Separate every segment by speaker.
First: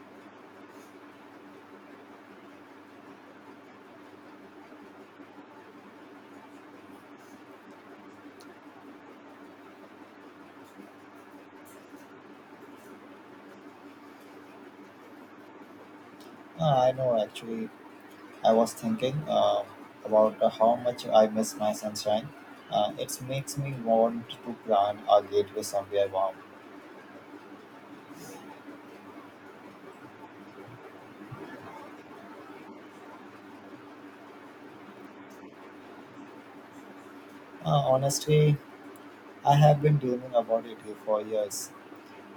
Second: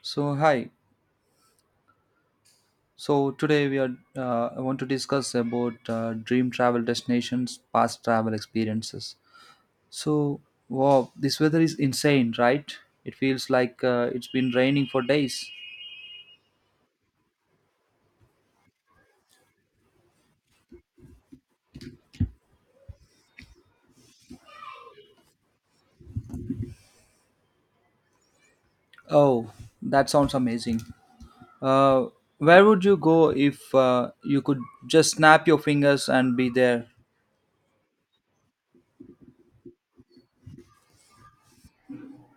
Speaker 1: So hi. So today we are. I want to discuss about dream travel destinations, past travel experiences. So wow, this weather is insane, right? It feels like it's been raining for days.
Speaker 2: I know actually. I was thinking about how much I miss my sunshine. It makes me want to plan a getaway somewhere warm.
Speaker 1: Oh, that sounds amazing. Uh, where would you go if you could just snap your fingers and be there?
Speaker 2: Honestly, I have been dreaming about it here for years.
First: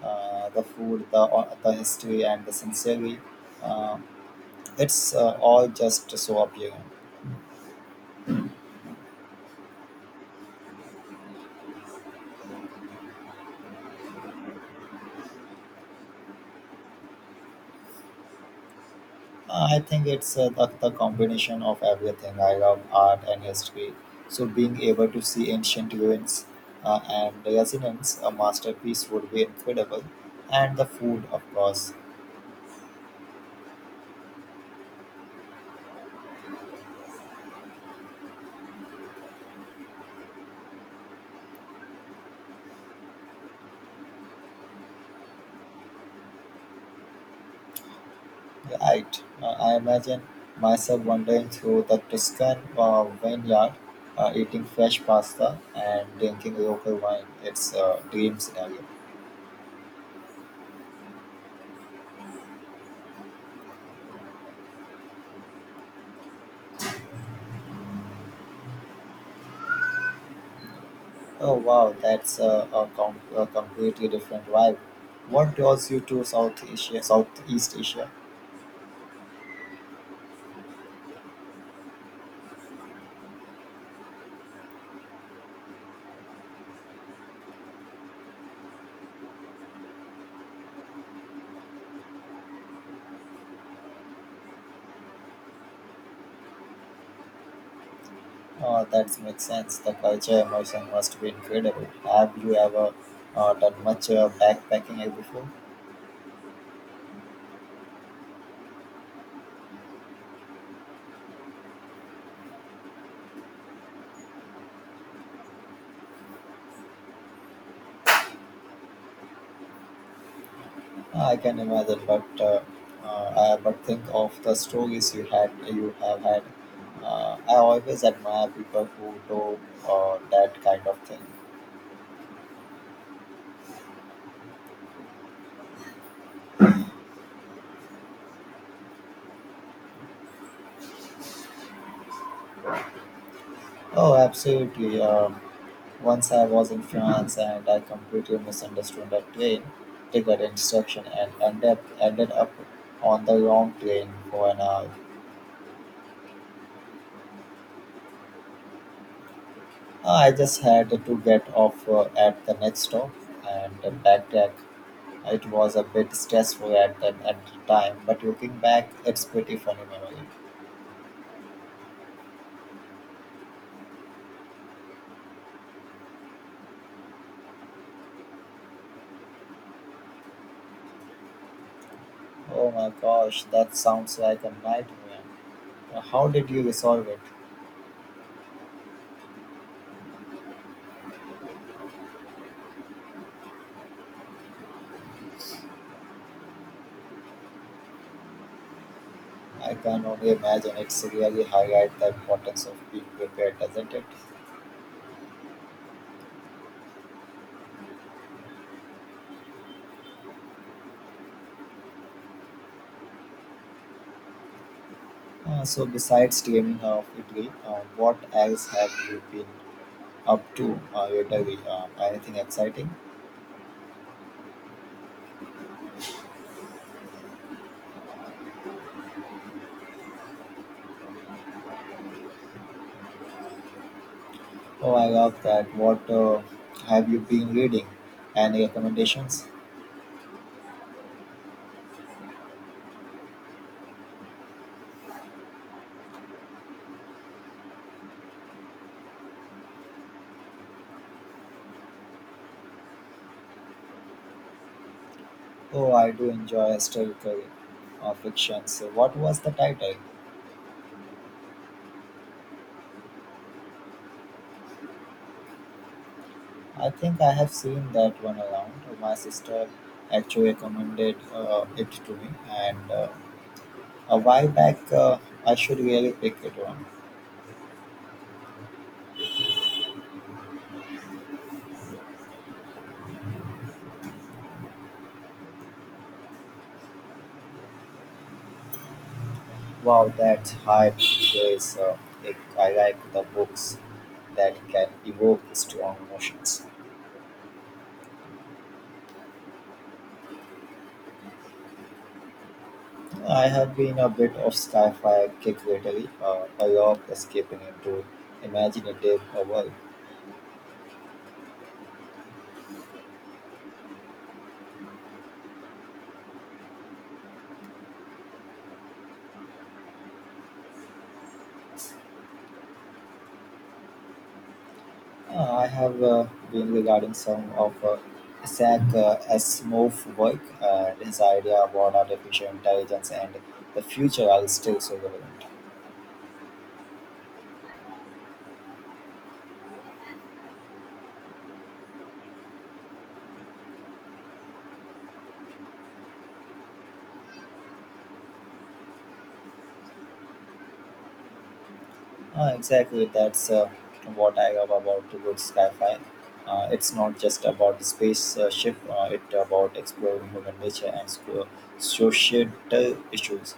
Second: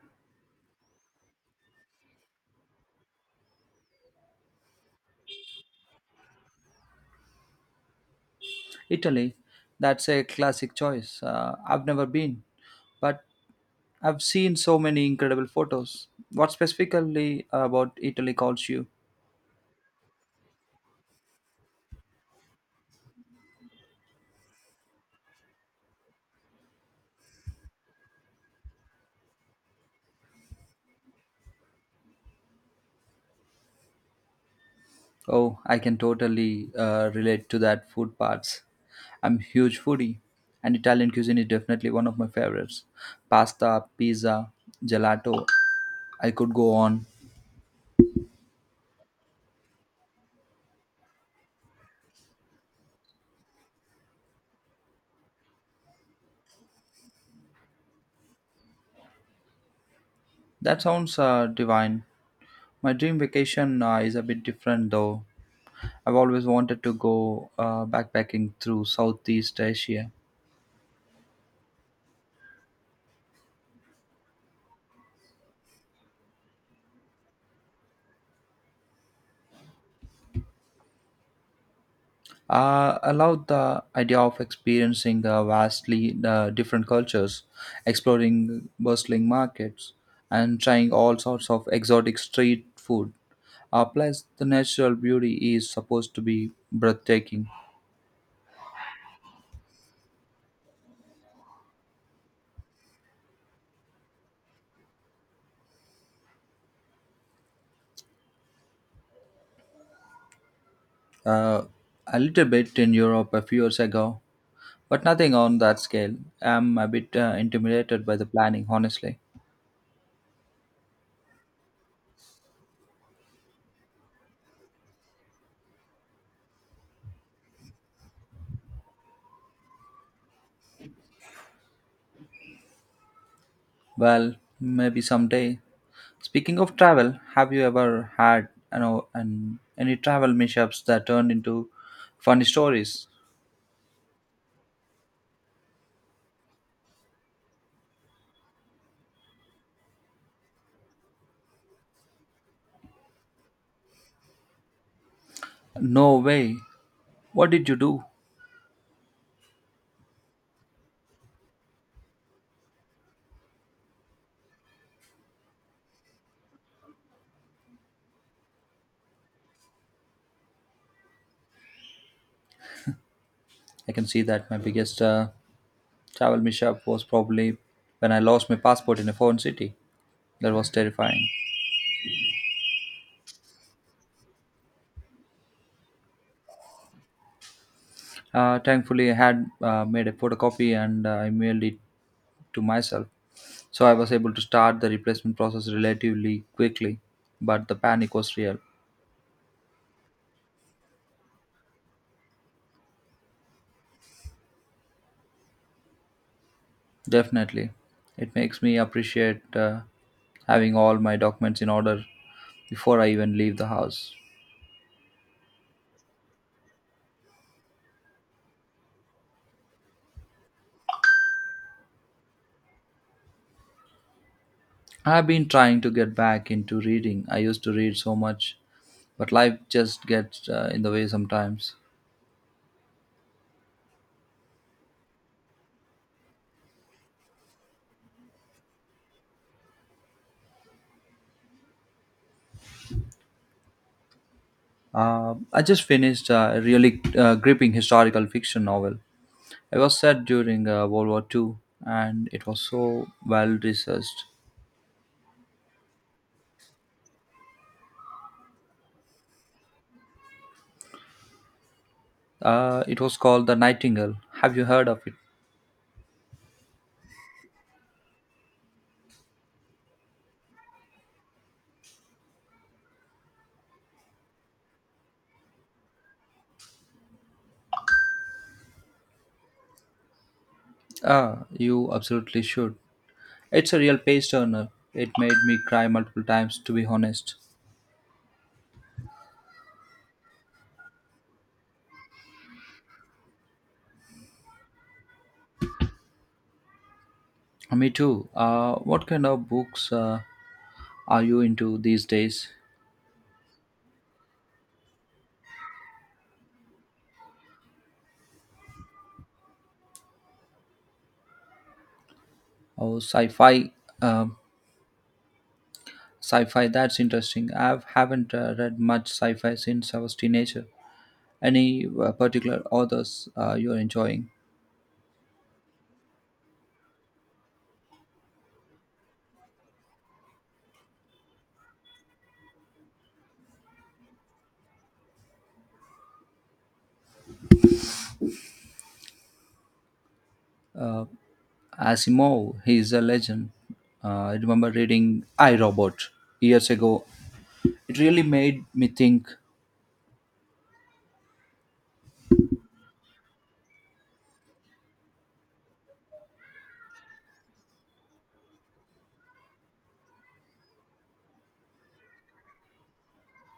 Speaker 2: The food, the history, and the scenery. Uh, it's all just so appealing.
Speaker 1: Italy. That's a classic choice. I've never been, but I've seen so many incredible photos. What specifically about Italy calls you?
Speaker 2: I think it's the combination of everything. I love art and history. So being able to see ancient ruins and resonance, a masterpiece would be incredible. And the food, of course.
Speaker 1: Oh, I can totally relate to that food parts. I'm a huge foodie, and Italian cuisine is definitely one of my favorites. Pasta, pizza, gelato, I could go on.
Speaker 2: Right. I imagine myself wandering through the Tuscan vineyard, eating fresh pasta and drinking local wine. It's a dream scenario.
Speaker 1: That sounds divine. My dream vacation is a bit different though. I've always wanted to go backpacking through Southeast Asia.
Speaker 2: Oh wow, that's a completely different vibe. What draws you to Southeast Asia?
Speaker 1: I love the idea of experiencing vastly different cultures, exploring bustling markets, and trying all sorts of exotic street food. Plus, the natural beauty is supposed to be breathtaking.
Speaker 2: That makes sense. The culture immersion must be incredible. Have you ever done much backpacking here before?
Speaker 1: Uh, a little bit in Europe a few years ago, but nothing on that scale. I'm a bit intimidated by the planning, honestly.
Speaker 2: I can imagine, but but think of the stories you have had. I always admire people who do that kind of thing.
Speaker 1: Well, maybe someday. Speaking of travel, have you ever had any travel mishaps that turned into funny stories?
Speaker 2: Oh, absolutely. Once I was in France and I completely misunderstood a train ticket instruction and ended up on the wrong train for an hour.
Speaker 1: No way. What did you do?
Speaker 2: I just had to get off at the next stop and backtrack. It was a bit stressful at at the time, but looking back, it's pretty funny memory.
Speaker 1: I can see that. My biggest travel mishap was probably when I lost my passport in a foreign city. That was terrifying.
Speaker 2: Oh my gosh, that sounds like a nightmare. How did you resolve it?
Speaker 1: Thankfully, I had made a photocopy and I mailed it to myself. So I was able to start the replacement process relatively quickly, but the panic was real.
Speaker 2: I can only imagine it's really highlight the importance of being prepared, doesn't it?
Speaker 1: Definitely. It makes me appreciate having all my documents in order before I even leave the house.
Speaker 2: So besides gaming of Italy, what else have you been up to lately? Anything exciting?
Speaker 1: I have been trying to get back into reading. I used to read so much, but life just gets in the way sometimes.
Speaker 2: Oh, I love that. What have you been reading? Any recommendations?
Speaker 1: I just finished a really gripping historical fiction novel. It was set during World War Two, and it was so well researched.
Speaker 2: Oh, I do enjoy historical fiction. So, what was the title?
Speaker 1: It was called The Nightingale. Have you heard of it?
Speaker 2: I think I have seen that one around. My sister actually recommended it to me, and a while back, I should really pick it one.
Speaker 1: Ah, you absolutely should. It's a real page turner. It made me cry multiple times, to be honest.
Speaker 2: Wow, that's hype praise. I I like the books that can evoke strong emotions.
Speaker 1: Me too. What kind of books are you into these days?
Speaker 2: I have been a bit of sci-fi kick lately. I love escaping into imaginative world.
Speaker 1: Oh, sci-fi. Um, Sci-fi. That's interesting. I haven't read much sci-fi since I was teenager. Any particular authors you're enjoying?
Speaker 2: I have been regarding some of Isaac Asimov's work and his idea about artificial intelligence and the future are still so relevant.
Speaker 1: Uh, Asimov. He's a legend. I remember reading I Robot years ago. It really made me think.
Speaker 2: Exactly, that's what I love about the good sci-fi. It's not just about the space ship; it's about exploring human nature and societal issues.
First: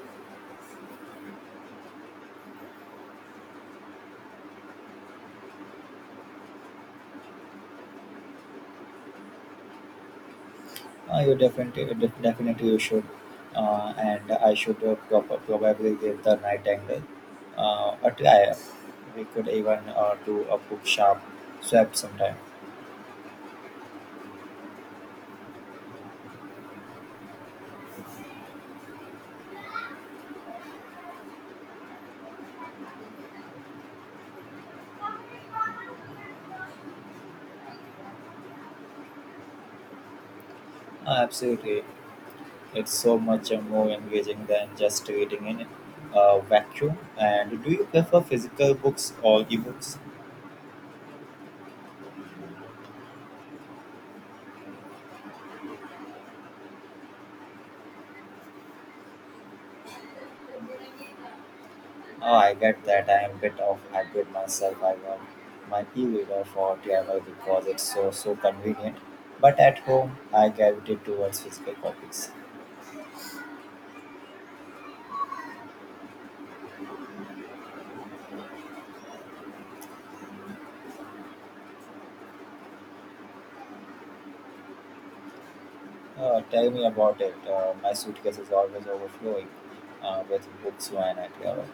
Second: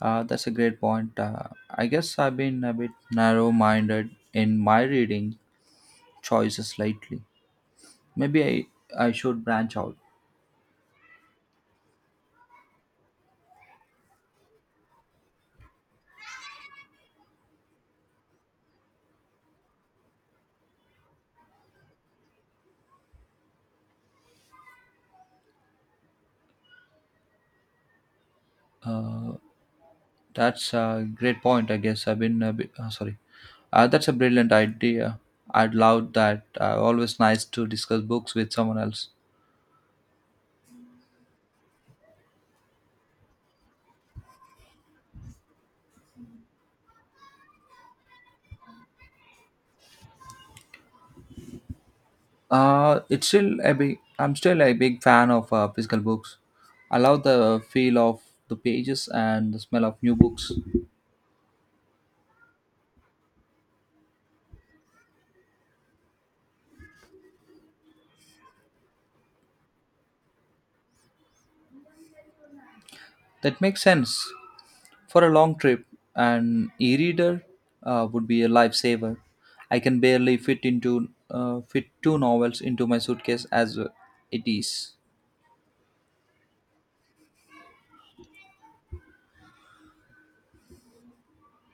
Speaker 1: That's a great point. I guess I've been a bit narrow minded in my reading choices lately. Maybe I should branch out.
Speaker 2: You definitely, you should, and I should probably give the night angle a try. We could even do a book sharp swap sometime.
Speaker 1: Uh, that's a great point. I guess I've been a bit. Sorry. That's a brilliant idea. I'd love that. Always nice to discuss books with someone else.
Speaker 2: Absolutely, it's so much more engaging than just reading in a vacuum. And do you prefer physical books or ebooks?
Speaker 1: It's still a big. I'm still a big fan of physical books. I love the feel of the pages and the smell of new books.
Speaker 2: Oh, I get that. I am a bit of hybrid myself. I love my e-reader for travel because it's so convenient. But at home, I gravitate towards physical copies.
Speaker 1: That makes sense for a long trip. An e-reader would be a lifesaver. I can barely fit into fit two novels into my suitcase as it is.
Speaker 2: Tell me about it. My suitcase is always overflowing with books when I travel.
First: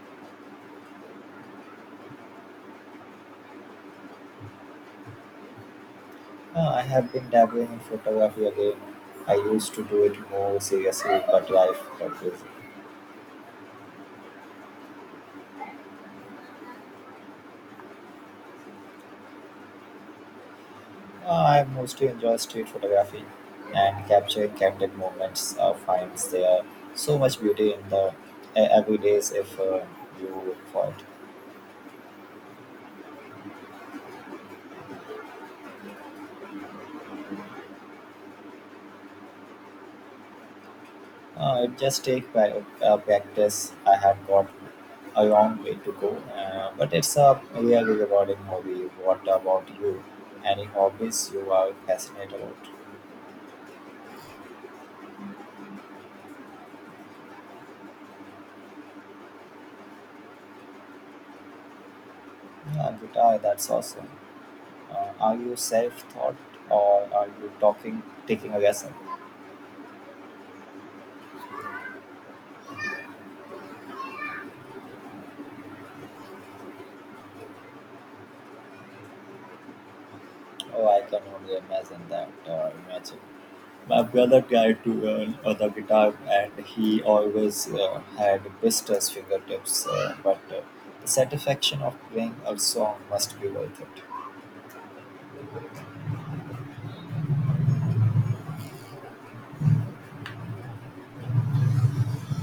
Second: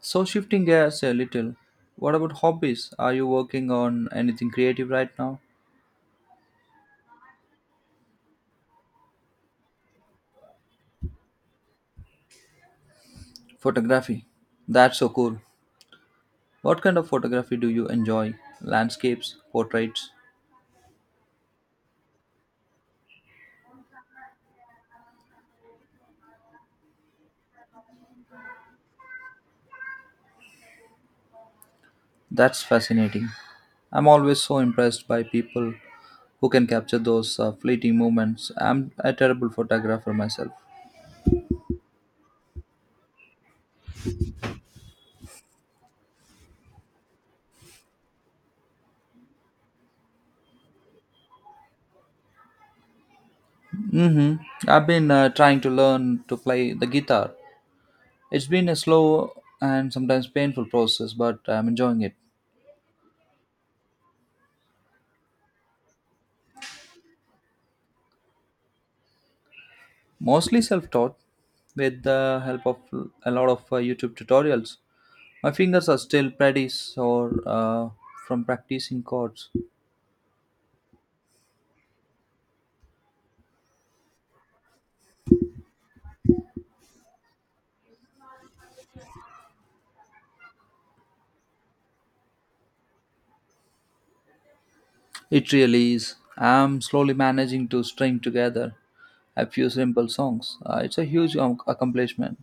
Speaker 1: So shifting gears a little, what about hobbies? Are you working on anything creative right now?
Speaker 2: I have been dabbling in photography again. I used to do it more seriously, but life got busy.
Speaker 1: Photography. That's so cool. What kind of photography do you enjoy? Landscapes, portraits?
Speaker 2: I mostly enjoy street photography and capturing candid moments. Finds there so much beauty in the every if you look for it.
Speaker 1: That's fascinating. I'm always so impressed by people who can capture those fleeting moments. I'm a terrible photographer myself.
Speaker 2: It just take practice. I have got a long way to go, but it's a really rewarding hobby. What about you? Any hobbies you are passionate about?
Speaker 1: Mm-hmm. I've been trying to learn to play the guitar. It's been a slow and sometimes painful process, but I'm enjoying it.
Speaker 2: Yeah, guitar. That's awesome. Are you self-taught or are you talking taking a lesson?
Speaker 1: Mostly self taught with the help of a lot of YouTube tutorials. My fingers are still pretty sore from practicing chords.
Speaker 2: Oh, I can only imagine that. Imagine. My brother tried to learn the guitar and he always had blisters fingertips, but the satisfaction of playing a song must be worth it.
Speaker 1: It really is. I'm slowly managing to string together a few simple songs. It's a huge accomplishment.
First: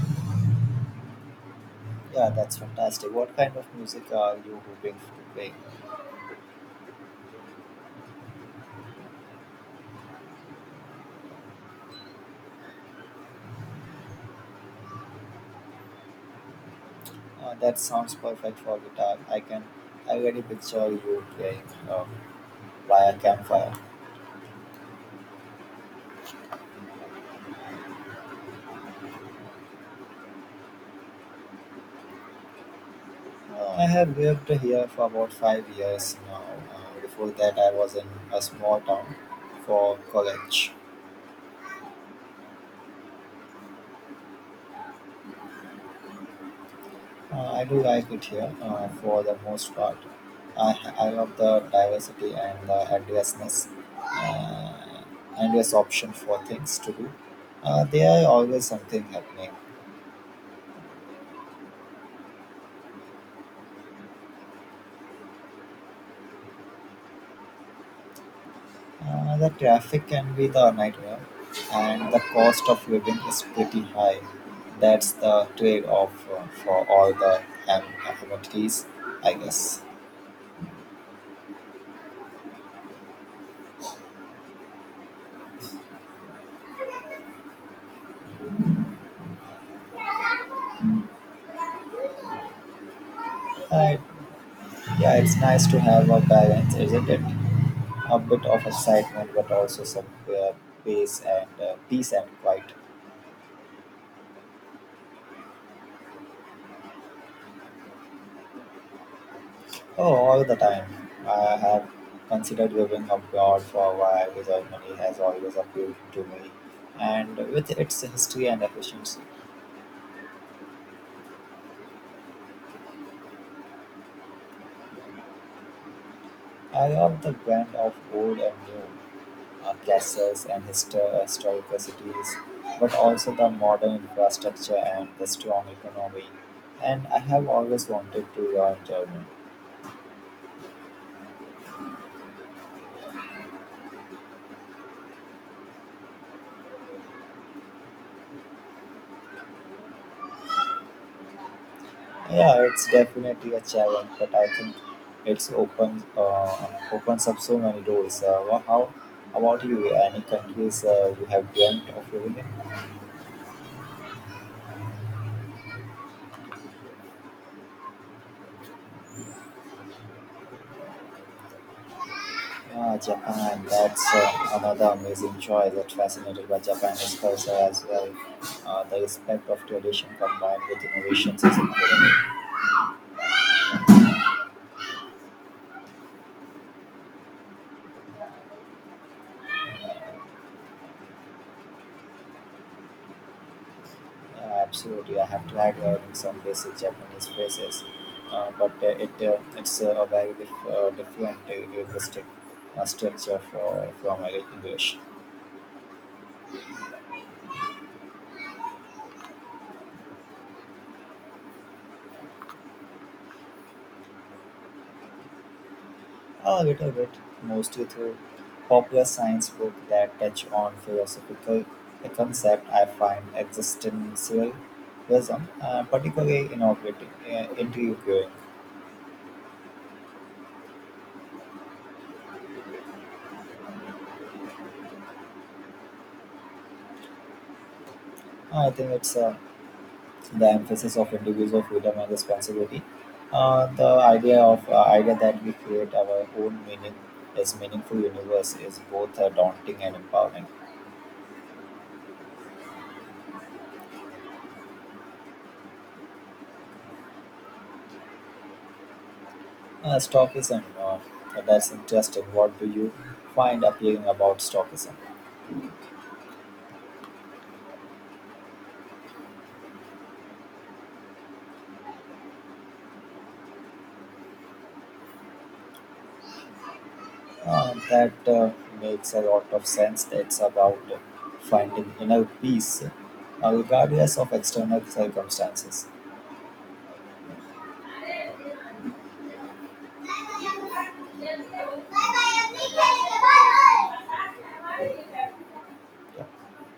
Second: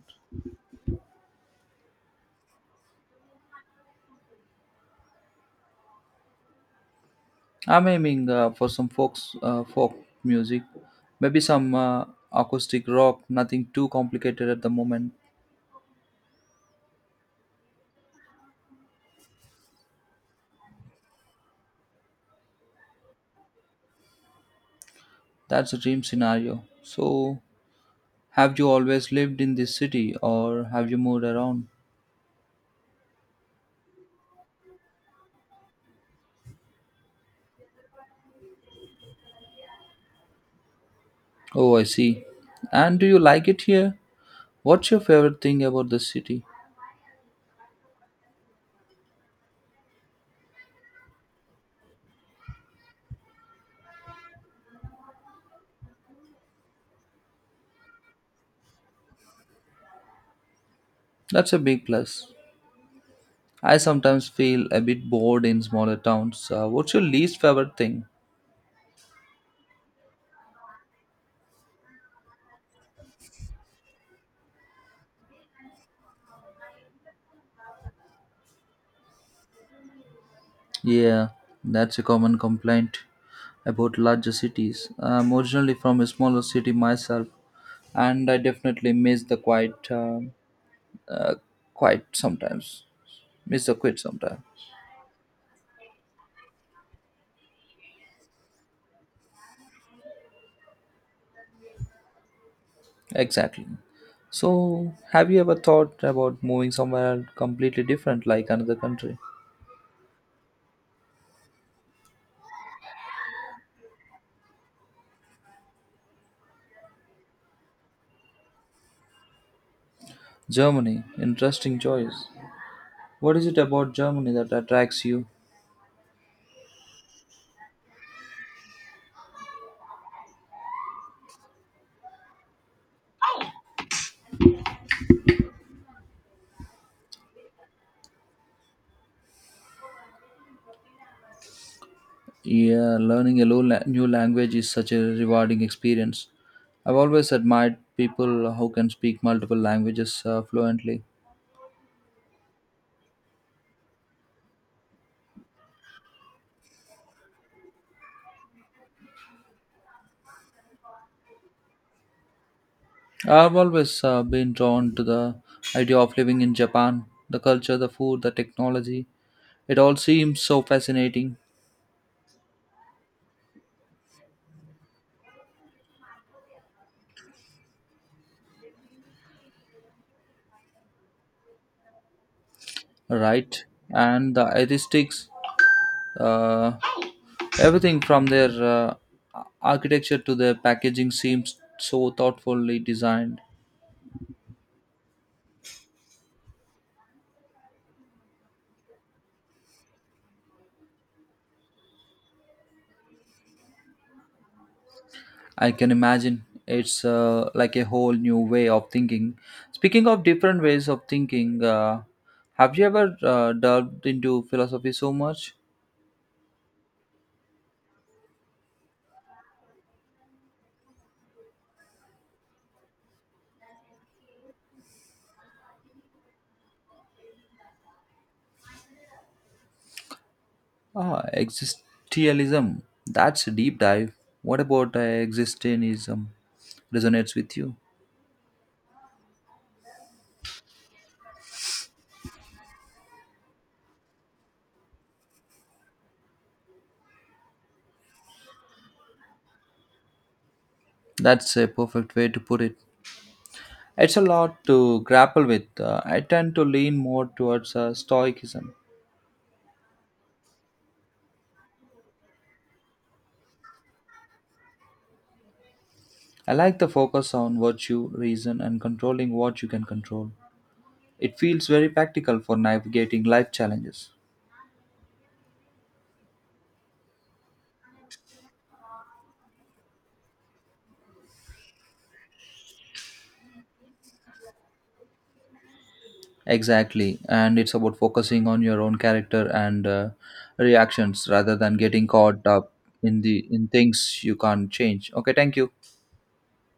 Speaker 2: Yeah, that's fantastic. What kind of music are you hoping to play?
Speaker 1: I'm aiming for folk music, maybe some acoustic rock, nothing too complicated at the moment.
Speaker 2: That sounds perfect for guitar. I can already picture you playing uh, by a campfire.
Speaker 1: That's a dream scenario. So, have you always lived in this city or have you moved around?
Speaker 2: I have lived here for about 5 years now. Before that, I was in a small town for college.
Speaker 1: Oh, I see. And do you like it here? What's your favorite thing about the city?
Speaker 2: I do like it here for the most part. I love the diversity and the endlessness, uh, endless option for things to do. There are always something happening.
Speaker 1: That's a big plus. I sometimes feel a bit bored in smaller towns. What's your least favorite thing?
Speaker 2: The traffic can be the nightmare, and the cost of living is pretty high. That's the trade-off for all the am- amenities, I guess.
Speaker 1: Yeah, that's a common complaint about larger cities. I'm originally from a smaller city myself, and I definitely miss the quiet, uh, quiet sometimes. Miss the quiet
Speaker 2: Right?
Speaker 1: sometimes.
Speaker 2: Yeah, it's nice to have a balance, isn't it? A bit of excitement, but also some peace and quiet.
Speaker 1: Exactly. So, have you ever thought about moving somewhere completely different, like another country?
Speaker 2: Oh, all the time. I have considered living abroad for a while. Germany has always appealed to me, and with its history and efficiency.
Speaker 1: Germany, interesting choice. What is it about Germany that attracts you?
Speaker 2: I love the blend of old and new, castles and historical cities, but also the modern infrastructure and the strong economy. And I have always wanted to learn German.
Speaker 1: Yeah, learning a new language is such a rewarding experience. I've always admired people who can speak multiple languages fluently.
Speaker 2: Yeah, it's definitely a challenge, but I think it's opens up so many doors. How about you? Any countries you have dreamt of living in?
Speaker 1: I've always been drawn to the idea of living in Japan, the culture, the food, the technology. It all seems so fascinating,
Speaker 2: Ah, Japan. That's another amazing choice. I'm fascinated by Japanese culture as well. The respect of tradition combined with innovations is incredible.
Speaker 1: right? And the aesthetics, uh, everything from their architecture to their packaging seems so thoughtfully designed.
Speaker 2: Yeah, absolutely. I have tried learning some basic Japanese phrases, but it's a very different linguistic structure from English.
Speaker 1: I can imagine it's like a whole new way of thinking. Speaking of different ways of thinking, have you ever delved into philosophy so much?
Speaker 2: A little bit, mostly through popular science books that touch on philosophical a concept I find existentialism particularly intriguing.
Speaker 1: Ah, existentialism. That's a deep dive. What about existentialism resonates with you?
Speaker 2: I think it's the emphasis of individual freedom and responsibility. The idea that we create our own meaning as meaningful universe is both daunting and empowering.
Speaker 1: That's a perfect way to put it. It's a lot to grapple with. I tend to lean more towards stoicism.
Speaker 2: Stoicism, that's interesting. What do you find appealing about stoicism?
Speaker 1: I like the focus on virtue, reason, and controlling what you can control. It feels very practical for navigating life challenges.
Speaker 2: That makes a lot of sense. It's about finding inner peace regardless of external circumstances.
Speaker 1: Exactly. And it's about focusing on your own character and reactions rather than getting caught up in things you can't change. Okay, thank you.